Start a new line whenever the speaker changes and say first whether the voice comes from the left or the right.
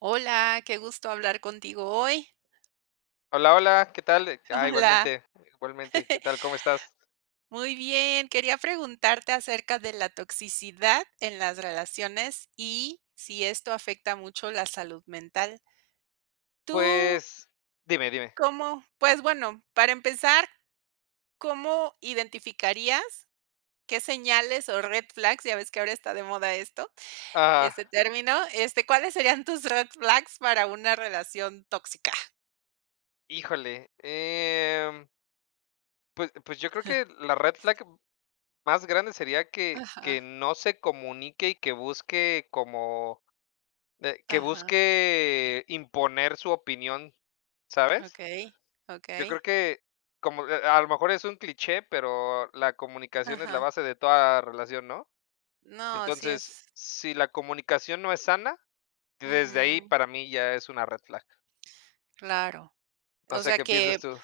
right: Hola, que gusto hablar contigo hoy.
left: Hola, hola, ¿qué tal? Eh, ca
right: Hola.
left: igualmente, igualmente. ¿Qué tal? ¿Cómo estás?
right: Muy bien, quería preguntarte acerca de la toxicidad en las relaciones, y si esto afecta mucho la salud mental. Tú
left: Pues dime, dime.
right: cómo pues bueno, para empezar, ¿cómo identificarías, qué señales o red flags, ya ves que ahora está de moda esto, ese
left: Ajá.
right: término, este, cuáles serían tus red flags para una relación tóxica?
left: Híjole, em pues pues, yo creo
right: Ja.
left: que la red flag más grande sería que que
right: Ajá.
left: no se comunique y que busque como, eh, que
right: Ajá.
left: busque imponer su opinión, ¿sabes?
right: Okey,
left: Yo creo
right: okey.
left: que como, eh, a a lo mejor es un cliché, pero la comunicación es la
right: Ajá.
left: base de toda relación, ¿no?
right: No, sí
left: Entonces,
right: es.
left: si la comunicación no es sana, desde ahí
right: Ujú.
left: para mí ya es una red flag.
right: Claro.
left: No
right: O
left: sé
right: sea,
left: qué pienses
right: ¿que
left: tú.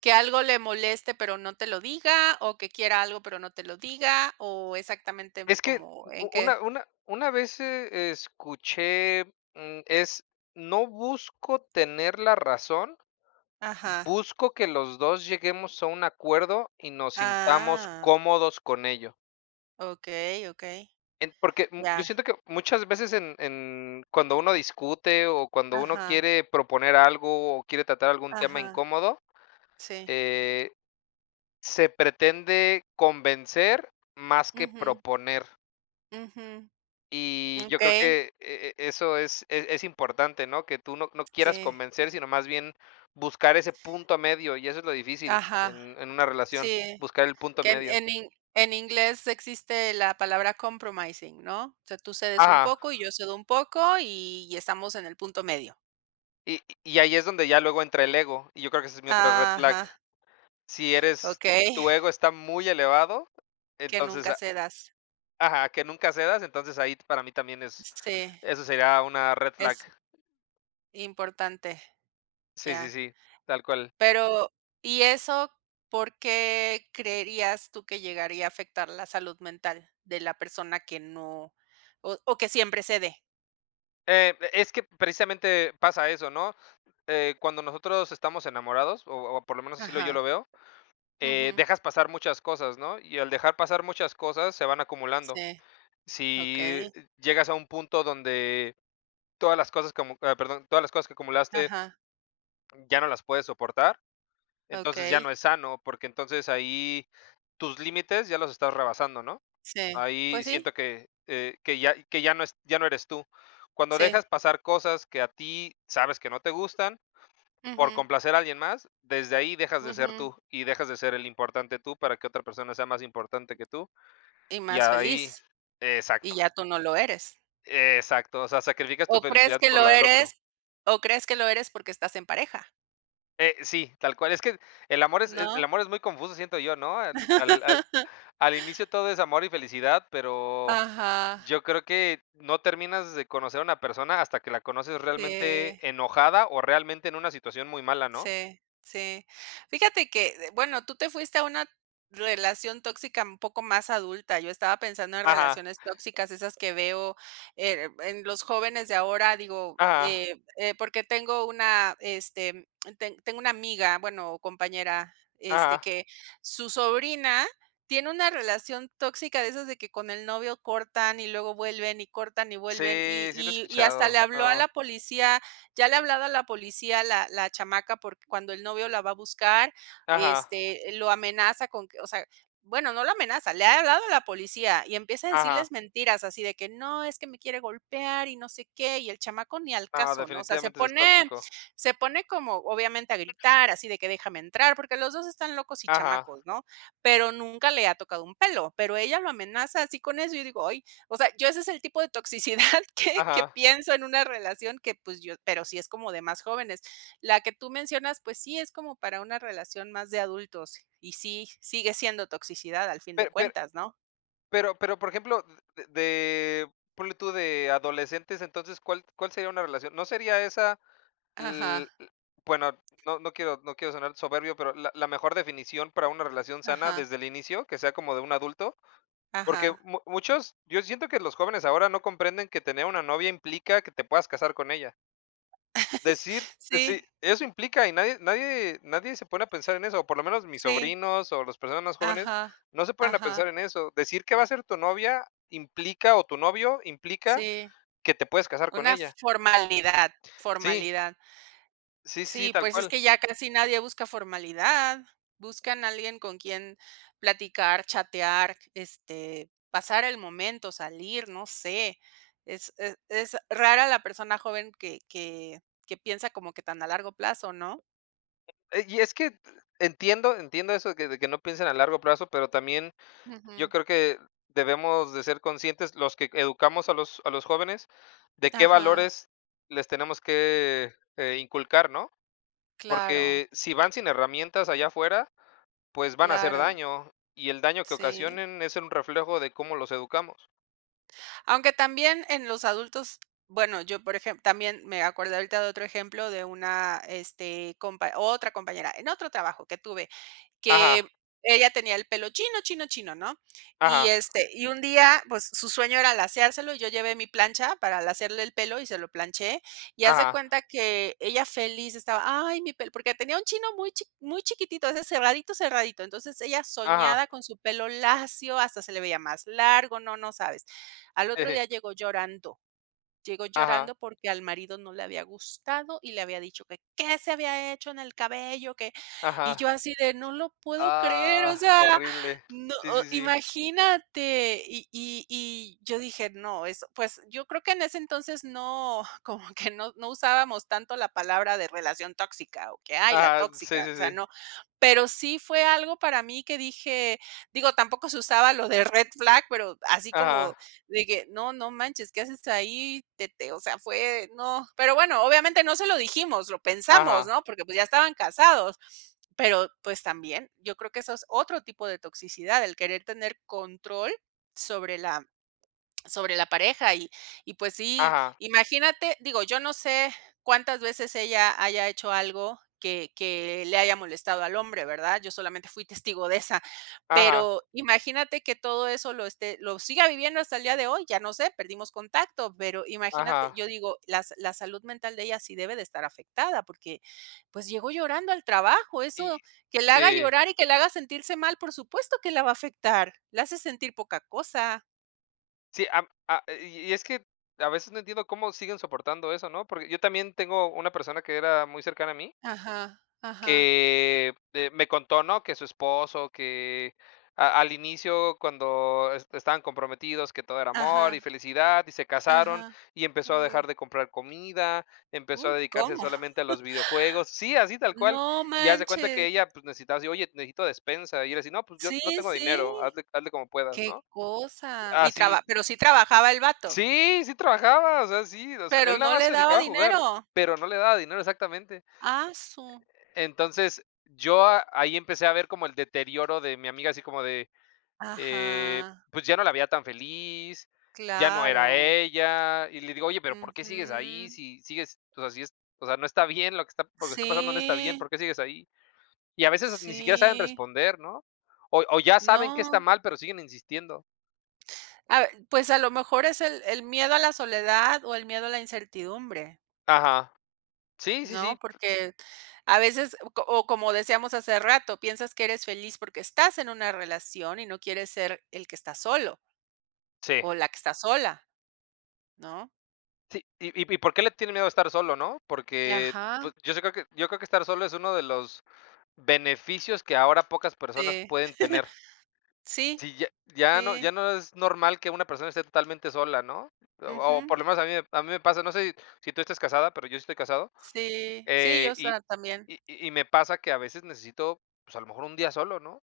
right: que algo le moleste pero no te lo diga, o que quiera algo pero no te lo diga, o exactamente
left: Es que
right: como
left: u
right: en
left: u
right: qué?
left: una una una vez, eh, escuché, mm, es: "No busco tener la razón"
right: Ajá.
left: "busco que los 2 lleguemos a un acuerdo y nos sintamos
right: Ah.
left: cómodos con ello".
right: Okey, okey,
left: Em, porque, mm,
right: ya.
left: yo siento que muchas veces en en cuando uno discute, o cuando uno
right: Ajá.
left: quiere proponer algo, o quiere tratar algún tema
right: Ajá.
left: incómodo,
right: Sí.
left: eh, se pretende convencer más que
right: Ujú.
left: proponer.
right: Ujú.
left: Y yo creo
right: Okey.
left: que e e eso es es es importante, ¿no? Que tú no no quieras
right: Sí.
left: convencer, sino más bien buscar ese punto medio, y eso es lo difícil
right: Ajá.
left: en en una relación,
right: Sí.
left: buscar el punto
right: Que
left: medio.
right: en in en inglés existe la palabra compromising, ¿no? O sea, tú cedes un
left: Ajá.
right: poco, y yo cedo un poco, y estamos en el punto medio.
left: Y y ahí es donde ya luego entra el ego, y yo creo que esa es mi otra red flag.
right: Ajá.
left: Si eres si
right: Okey.
left: tu ego está muy elevado,
right: Que
left: entonces
right: nunca
left: a
right: cedas.
left: Ajá, que nunca cedas, entonces, ahí t para mí también es
right: Sí.
left: eso sería una red flag.
right: Es importante.
left: Sí, sí,
right: Ya.
left: sí, tal cual.
right: Pero, ¿y eso? ¿Por qué creerías tú que llegaría a afectar la salud mental de la persona que no o o que siempre cede?
left: Eh, es que precisamente pasa eso, ¿no?, eh, cuando nosotros estamos enamorados, o o por lo menos así lo yo
right: Ajá.
left: lo veo, eh,
right: Ujú.
left: dejas pasar muchas cosas, ¿no?, y al dejar pasar muchas cosas, se van acumulando.
right: Sí.
left: Sí,
right: Okey.
left: eh, llegas a un punto donde todas las cosas como ah, perdón, todas las cosas que acumulaste,
right: Ajá.
left: mm, ya no las puedes soportar, entonces ya no
right: Okey.
left: es sano, porque entonces, ahí tus límites ya los estás rebasando, ¿no?,
right: Sí,
left: ahí
right: pues sí.
left: siento que, eh, que ya que ya no es ya no eres tú. Cuando
right: Sí.
left: dejas pasar cosas que a ti sabes que no te gustan, por
right: Ujú.
left: complacer a alguien más, desde ahí dejas de ser
right: Ujú.
left: tú, y dejas de ser el importante tú para que otra persona sea más importante que tú,
right: Y
left: y
right: más
left: ahí
right: feliz, y
left: exacto.
right: ya tú no lo eres.
left: Exacto, o sea, sacrificas tu
right: O crees
left: felicidad
right: que
left: por
right: lo
left: la del otro.
right: eres o crees que lo eres porque estás en pareja
left: Eh, sí, tal cual, es que el amor es el
right: ¿no?
left: amor es muy confuso, siento yo, ¿no? Al al al al inicio todo es amor y felicidad, pero
right: Ajá.
left: yo creo que no terminas de conocer una persona hasta que la conoces realmente
right: Eh.
left: enojada, o realmente en una situación muy mala, ¿no?
right: Sí, sí. Fíjate que, de bueno, tú te fuiste a una relación tóxica un poco más adulta, yo estaba pensando en
left: Ajá.
right: relaciones tóxicas esas que veo, eh, en los jóvenes de ahora, digo,
left: Ajá.
right: eh eh, porque tengo una este, mm, ten tengo una amiga, bueno, o compañera, este,
left: Ajá.
right: que su sobrina tiene una relación tóxica de esas de que con el novio cortan y luego vuelven, y cortan y vuelven, y
left: Sí, sí lo he
right: y y hasta le
left: escuchado.
right: habló a
left: No.
right: la policía, ya le ha hablado a la policía la la chamaca porque cuando el novio la va a buscar,
left: Ajá.
right: este, lo amenaza con que o sea, bueno, no lo amenaza, le ha hablado a la policía y empieza a
left: Ajá.
right: decirles mentiras, así de que: "No, es que me quiere golpear y no sé qué", y el chamaco ni al
left: No,
right: caso, ¿no? O sea, se
left: definitivamente eso es
right: pone
left: tóxico.
right: se pone como, obviamente, a gritar, así de que: "Déjame entrar", porque los 2 están locos y
left: Ajá.
right: chamacos,
left: e
right: ¿no?, pero nunca le ha tocado un pelo, pero ella lo amenaza así con eso, y yo digo: "Ay". O sea, yo ese es el tipo de toxicidad que que
left: Ajá.
right: pienso en una relación que, pues, yo pero sí es como de más jóvenes. La que tú mencionas, pues, sí es como para una relación más de adultos, y sí, sigue siendo toxicidad al fin de
left: Per per
right: cuentas, ¿no?
left: pero pero, por ejemplo, d de ponle tú, de adolescentes, entonces, ¿cuál cuál sería una relación? No sería esa, l
right: Ajá.
left: l bueno, no no quiero no quiero sonar soberbio, pero la la mejor definición para una relación sana
right: Ajá.
left: desde el inicio, que sea como de un adulto, porque
right: Ajá.
left: mu muchos, yo siento que los jóvenes ahora no comprenden que tener una novia implica que te puedas casar con ella. Decir decir
right: Sí.
left: eso implica, y nadie nadie nadie se pone a pensar en eso, o por lo menos mis
right: Sí.
left: sobrinos, o las personas más jóvenes,
right: Ajá.
left: no se ponen a pensar
right: Ajá.
left: en eso. Decir qué va a ser tu novia implica, o tu novio implica,
right: Sí.
left: que te puedas casar con
right: Una
left: ella.
right: formalidad,
left: Sí.
right: formalidad.
left: Sí, sí, sí,
right: Sí,
left: tal
right: pues es
left: cual.
right: que ya casi nadie busca formalidad. Buscan a alguien con quien platicar, chatear, este, pasar el momento, salir, no sé. Es es es rara la persona joven que que que piensa como que tan a largo plazo, ¿no?
left: Eh, y es que e entiendo entiendo eso, que de que no piensen a largo plazo, pero también yo
right: Ujú.
left: creo que debemos de ser conscientes, los que educamos a los a los jóvenes, de qué
right: Ajá.
left: valores les tenemos que, eh, inculcar, ¿no?
right: Claro.
left: Porque si van sin herramientas allá afuera, pues van a hacer
right: Claro.
left: daño, y el daño que
right: Sí.
left: ocasionen es un reflejo de cómo los educamos.
right: Aunque también en los adultos bueno, yo por ejem también me acordé ahorita de otro ejemplo de una, este, compa otra compañera en otro trabajo que tuve, que
left: Ajá.
right: ella tenía el pelo chino chino chino, ¿no? Y
left: Ajá.
right: este y un día pues su sueño era laceárselo, y yo llevé mi plancha para lacearle el pelo y se lo planché, y haz de
left: Ajá.
right: cuenta que ella feliz estaba: "Ay mi pelo", porque tenía un chino muy chi muy chiquitito, de ese cerradito, cerradito, entonces ella
left: Ajá.
right: soñaba con su pelo lacio, hasta se le veía más largo, no, no sabes. Al otro día llegó llorando, llegó
left: Ajá.
right: llorando porque al marido no le había gustado y le había dicho que: "¿Qué se había hecho en el cabello?, que" y yo
left: Ajá.
right: así de: "No lo puedo creer", o
left: Ah,
right: sea,
left: horrible.
right: no,
left: Sí,
right: o
left: sí, sí.
right: imagínate, y y y yo dije: "No", eso, pues, yo creo que en ese entonces no, como que no no usábamos tanto la palabra de relación tóxica, o que: "Ay, la
left: Ajá. Sí,
right: tóxica",
left: sí,
right: o sea,
left: sí.
right: no. Pero sí fue algo para mí que dije, digo, tampoco se usaba lo de Red Flag, pero así como
left: Ajá.
right: de que no, no manches. ¿Qué haces ahí?, te te o sea, fue no. Pero bueno obviamente no se lo dijimos, lo pensamos, ¿no?
left: Ajá.
right: Porque pues ya estaban casados, pero pues también yo creo que eso es otro tipo de toxicidad, el querer tener control sobre la sobre la pareja, y y pues sí
left: Ajá.
right: imagínate digo yo no sé cuántas veces ella haya hecho algo que que le haya molestado al hombre, ¿verdad? Yo solamente fui testigo de esa,
left: Ajá.
right: pero imagínate que todo eso lo esté lo siga viviendo hasta el día de hoy, ya no sé, perdimos contacto, pero imagínate,
left: Ajá.
right: yo digo las la salud mental de ella sí debe de estar afectada, porque pues llegó llorando al trabajo,
left: Y.
right: eso que la haga
left: Sí.
right: llorar y que la haga sentirse mal por supuesto que la va a afectar. La hace sentir poca cosa.
left: Sí. Am a y y es que a veces no entiendo cómo siguen soportando eso, ¿no? Por yo también tengo una persona que era muy cercana a mí
right: Ajá, ajá.
left: que de me contó, ¿no? Que su esposo, que a al inicio cuando es estaban comprometidos, que todo era amor
right: Ajá.
left: y felicidad, y se casaron,
right: Ajá,
left: y empezó a dejar
right: uy.
left: de comprar comida, empezó a
right: Uf,
left: dedicarse
right: ¿cómo?
left: solamente a los videojuegos. Sí, así tal cual,
right: No
left: y haz de cuenta que
right: manches.
left: ella, pues, necesitaba, así oye, necesito despensa, y era así, no, pues, yo
right: Sí,
left: no tengo dinero,
right: sí,
left: hazle hazle como puedas,
right: qué
left: ¿no?
right: cosa. ¿Y
left: Así.
right: traba pero sí trabajaba el vato?
left: Sí, sí trabajaba, o sea, sí, o sea, él
right: ¿Pero
left: nada
right: no
left: más
right: le
left: se
right: daba
left: dedicaba a jugar,
right: dinero?
left: pero no le daba dinero exactamente.
right: Ah, su
left: Entonces, yo a ahí empecé a ver como el deterioro de mi amiga así como de, eh,
right: Ajá.
left: pues, ya no la veía tan feliz, ya no era
right: Claro.
left: ella. Y le digo, oye, pero ¿por qué sigues ahí?
right: Ujú.
left: Si sigues, o sea, sí es o sea, no está bien lo que está p lo que está pasando no está bien, ¿por
right: Sí.
left: qué sigues ahí? Y a veces ni siquiera saben
right: Sí.
left: responder, ¿no? O o ya saben qué está
right: No.
left: mal, pero siguen insistiendo.
right: A ver, pues, a lo mejor es el el miedo a la soledad, o el miedo a la incertidumbre
left: Ajá. Sí, sí, sí.
right: ¿no? Porque a veces, o o como decíamos hace rato, piensas que eres feliz porque estás en una relación, y no quieres ser el que está solo
left: Sí.
right: o la que está sola ¿no?
left: Sí, y y y ¿por qué le tiene miedo a estar solo?, ¿no? Porque,
right: Ajá.
left: pues, yo si creo que yo creo que estar solo, es uno de los beneficios que ahora pocas personas
right: Sí.
left: pueden tener.
right: Sí.
left: Si ya ya no
right: Sí.
left: ya no es normal que una persona esté totalmente sola, ¿no? O o por
right: Ujú.
left: lo menos a mí a mí me pasa, no sé, si tú estás casada, pero yo sí estoy casado,
right: Sí, sí,
left: eh,
right: yo
left: y
right: sola también.
left: y y me pasa que a veces necesito, pues, a lo mejor 1 día solo, ¿no?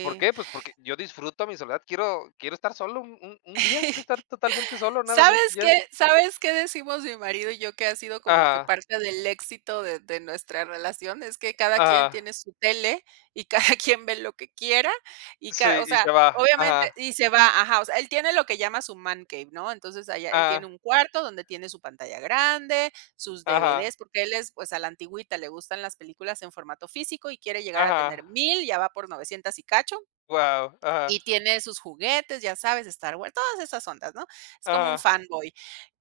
left: ¿Por qué? Pues porque yo disfruto mi soledad, quiero quiero estar solo un un un día, quiero estar totalmente solo, nada más,
right: ¿Sabes
left: y
right: qué?
left: ya.
right: ¿Sabes qué decimos mi marido y yo que ha sido como que
left: Ajá.
right: parte del éxito de de nuestra relación? Es que cada quien
left: Ajá.
right: tiene su tele, y cada quien ve lo que quiera, y ca
left: Sí,
right: o
left: y se
right: sea,
left: va,
right: obviamente,
left: ajá.
right: y se va ajá, o sea, él tiene lo que llama su man cave, ¿no? Entonces allá él tiene
left: Ajá.
right: un cuarto, donde tiene su pantalla grande, sus
left: Ajá.
right: DVD, porque él es, pues, a la antigüita le gustan las películas en formato físico, y quiere llegar a
left: Ajá.
right: tener 1000 ya va por 900 y cacho
left: Wao, ajá.
right: y tiene sus juguetes, ya sabes, Star Wars, todas esas ondas, ¿no? Es como un
left: Ajá.
right: fanboy.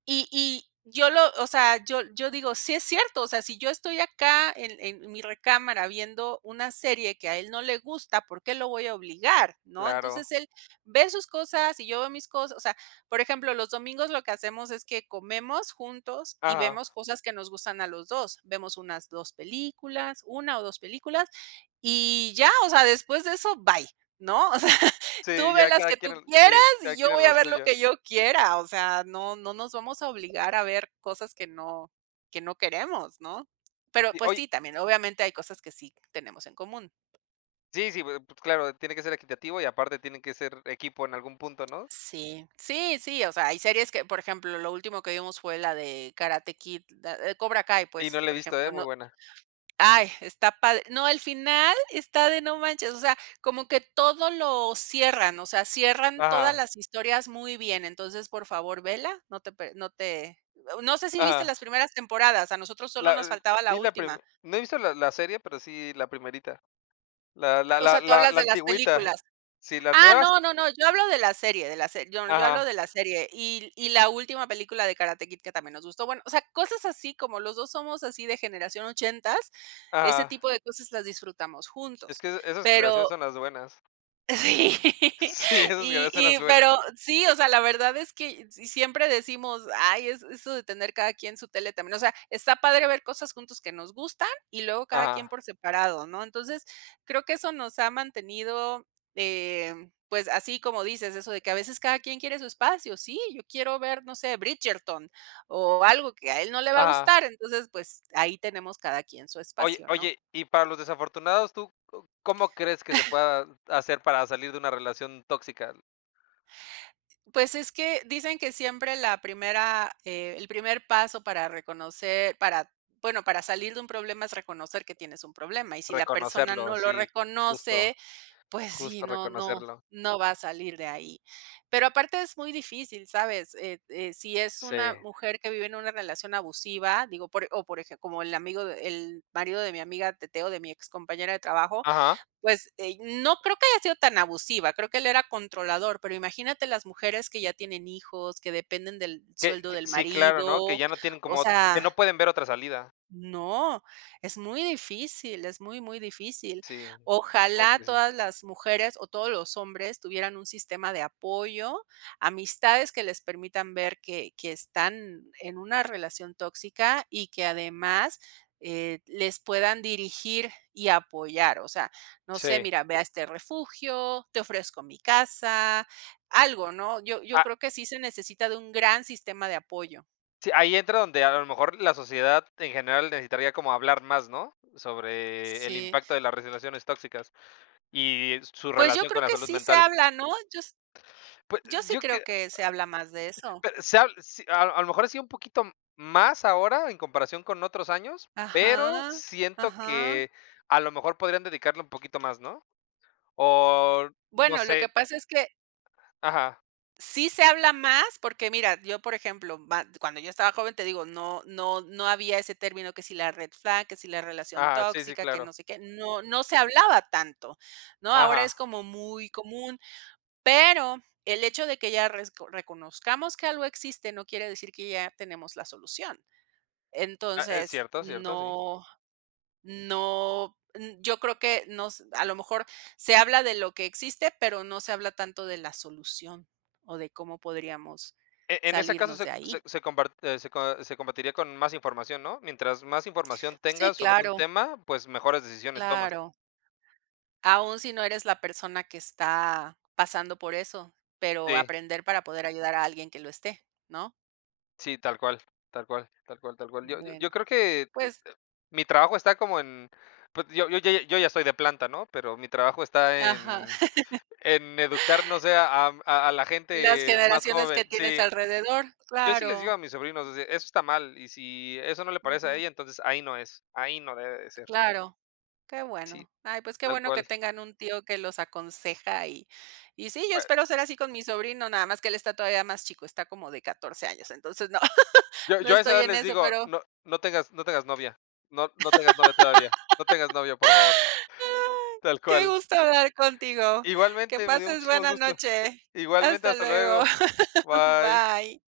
right: Y y yo lo, o sea, yo yo digo: "Sí es cierto, o sea, si yo estoy acá en en mi recámara viendo una serie que a él no le gusta, ¿por qué lo voy a obligar?", ¿no?
left: Claro.
right: Entonces, él ve sus cosas y yo veo mis cosas, o sea, por ejemplo, los domingos lo que hacemos es que comemos juntos y
left: Ajá.
right: vemos cosas que nos gustan a los 2. Vemos unas 2 películas, 1 o 2 películas, y ya, o sea, después de eso, bye, ¿no? O sea, tú
left: Sí,
right: ve
left: ya
right: las
left: cada
right: que
left: quien
right: tú
left: al
right: quieras,
left: sí, cada
right: y yo
left: quien a
right: voy a
left: lo
right: ver lo
left: suyo.
right: que yo quiera. O sea, no no nos vamos a obligar a ver cosas que no que no queremos, ¿no? Pero,
left: Sí,
right: pues,
left: oye
right: sí, también, obviamente, hay cosas que sí tenemos en común.
left: Sí, sí, pues, claro, tiene que ser equitativo y aparte tienen que ser equipo en algún punto, ¿no?
right: Sí, sí, sí, o sea, hay series que por ejemplo, lo último que vimos fue la de Karate Kid, eh, Cobra Kai,
left: Y
right: pues,
left: no la he
right: por
left: visto,
right: ejemplo,
left: eh,
right: no
left: muy buena.
right: Ay, está padre, no, al final está de no manches. O sea, como que todo lo cierran, o sea, cierran todas
left: Ajá.
right: las historias muy bien, entonces, por favor vela, no te pe no te no sé, si viste
left: Ajá.
right: las primeras temporadas a nosotros solo nos
left: La
right: faltaba la
left: vi la prime
right: última.
left: no he visto la la serie, pero sí la primerita. La
right: Ah,
left: la
right: o
left: la
right: sea, tú
left: la
right: hablas
left: la
right: de las
left: antigüita.
right: películas.
left: Sí, las
right: Ah,
left: nuevas
right: no, no, no, yo hablo de la serie, de la se yo yo hablo
left: Ajá.
right: de la serie. Y y la última película de Karate Kid que también nos gustó. Bueno, o sea, cosas así como los 2 somos así de generación 80, ese
left: Ajá.
right: tipo de cosas las disfrutamos
left: Es
right: juntos.
left: que, esas generaciones
right: Pero
left: son las buenas.
right: Sí,
left: Sí, esas que
right: y
left: no son las
right: y
left: buenas.
right: pero sí, o sea, la verdad es que si siempre decimos: "Ay es eso de tener cada quien su tele", también, o sea, está padre ver cosas juntos que nos gustan, y luego cada quien
left: Ajá.
right: por separado, ¿no? Entonces, creo que eso nos ha mantenido, eh, pues, así como dices, eso de que a veces cada quien quiere su espacio. Sí, yo quiero ver, no sé, Bridgerton, o algo que a él no le va a
left: Ajá.
right: gustar. Entonces, pues, ahí tenemos cada quien su
left: Oye
right: espacio, ¿no?
left: oye, y para los desafortunados, ¿tú co cómo crees que se pueda hacer para salir de una relación tóxica?
right: Pues, es que dicen que siempre la primera eh, el primer paso para reconocer para bueno, para salir de un problema es reconocer que tienes un problema, y si la persona
left: Reconocerlo,
right: no lo
left: sí,
right: reconoce,
left: justo,
right: pues, sí,
left: justo
right: no, no,
left: reconocerlo.
right: no va a salir de ahí. Pero aparte es muy difícil, ¿sabes? Eh, de si es una
left: Sí.
right: mujer que vive en una relación abusiva, digo, por o por eje como el amigo el marido de mi amiga, Teteo, de mi excompañera de trabajo,
left: Ajá.
right: pues, eh, no creo que haya sido tan abusiva, creo que él era controlador, pero imagínate las mujeres que ya tienen hijos, que dependen del
left: Que
right: sueldo
left: que,
right: del
left: sí, claro, ¿no? Que
right: marido,
left: ya no tienen
right: o
left: como que
right: sea.
left: no pueden ver otra salida.
right: No, es muy difícil, es muy, muy difícil,
left: Sí,
right: ojalá
left: okey, sí.
right: todas las mujeres, o todos los hombres tuvieran un sistema de apoyo. Amistades que les permitan ver que que están en una relación tóxica, y que además, eh, les puedan dirigir y apoyar. O sea, no sé,
left: Sí.
right: mira, ve a este refugio, te ofrezco mi casa, algo, ¿no? Yo, yo
left: Ah.
right: creo que sí se necesita de un gran sistema de apoyo.
left: Sí, ahí entra donde a lo mejor la sociedad en general necesitaría como hablar más, ¿no? Sobre el
right: Sí.
left: impacto de las relaciones tóxicas, y su
right: Pues, yo
left: relación con
right: creo
left: la
right: que
left: salud
right: sí se
left: mental.
right: habla, ¿no? Yo s
left: Pue
right: yo sí
left: yo
right: creo
left: que
right: que se habla más de eso.
left: pe se ha si a a lo mejor así un poquito m más ahora en comparación con otros años, pero
right: Ajá,
left: siento
right: ajá.
left: que a lo mejor podrían dedicarle un poquito más, ¿no? O no
right: Bueno, lo que
left: sé.
right: pasa es que
left: Ajá.
right: Sí se habla más, porque mira, yo, por ejemplo, ma cuando yo estaba joven, te digo, no no no había ese término que si la red flag, que si la relación
left: Ajá, sí, sí,
right: tóxica, que
left: claro.
right: no sé qué. No no se hablaba tanto, ¿no? Ahora es
left: Ajá.
right: como muy común, pero el hecho de que ya resco reconozcamos que algo existe, no quiere decir que ya tenemos la solución.
left: Ah, es
right: Entonces,
left: cierto, cierto, sí.
right: no no n yo creo que nos a lo mejor, se habla de lo que existe, pero no se habla tanto de la solución, o de cómo podríamos
left: E en ese caso,
right: salirnos
left: se
right: de
left: se
right: ahí.
left: se comparte se com se combatiría con más información, ¿no? Mientras más información
right: Sí,
left: tengas sobre un
right: claro.
left: tema, pues, mejores decisiones tomas.
right: Claro. Aún si no eres la persona que está pasando por eso, pero
left: Sí.
right: aprender para poder ayudar a alguien que lo esté, ¿no?
left: Sí, tal cual tal cual tal cual tal cual. Yo yo
right: Bueno,
left: yo creo que, eh, eh,
right: pues
left: mi trabajo está como en, pues, yo yo yo yo ya soy de planta, ¿no? Pero mi trabajo está
right: Ajá.
left: en en educar, no sé, a am, a a la
right: Las
left: gente más
right: generaciones que
left: joven
right: tienes
left: Sí.
right: alrededor,
left: Yo sí les digo
right: claro.
left: a mis sobrinos, ese eso está mal, y si eso no le parece a
right: Ujú.
left: ella, entonces, ahí no es, ahí no debe de ser.
right: Claro. Qué
left: Sí,
right: bueno. Ay, pues, qué
left: tal
right: bueno que
left: cual.
right: tengan un tío que los aconseja, y y sí, yo espero ser así con mi
left: [unintelligible]
right: sobrino, nada más que él está todavía más chico, está como de 14 años, entonces, no,
left: Yo
right: no
left: yo a esa
right: estoy
left: edad
right: en
left: les
right: eso,
left: digo,
right: pero
left: no no tengas no tengas novia. No no tengas novia todavía. No tengas novia, por favor. Tal
right: Qué
left: cual.
right: gusto hablar contigo. Que
left: Igualmente, me dio
right: pases
left: muchísimo
right: buena
left: gusto.
right: noche.
left: Igualmente,
right: Hasta
left: hasta
right: luego.
left: luego. Bye.
right: Bye.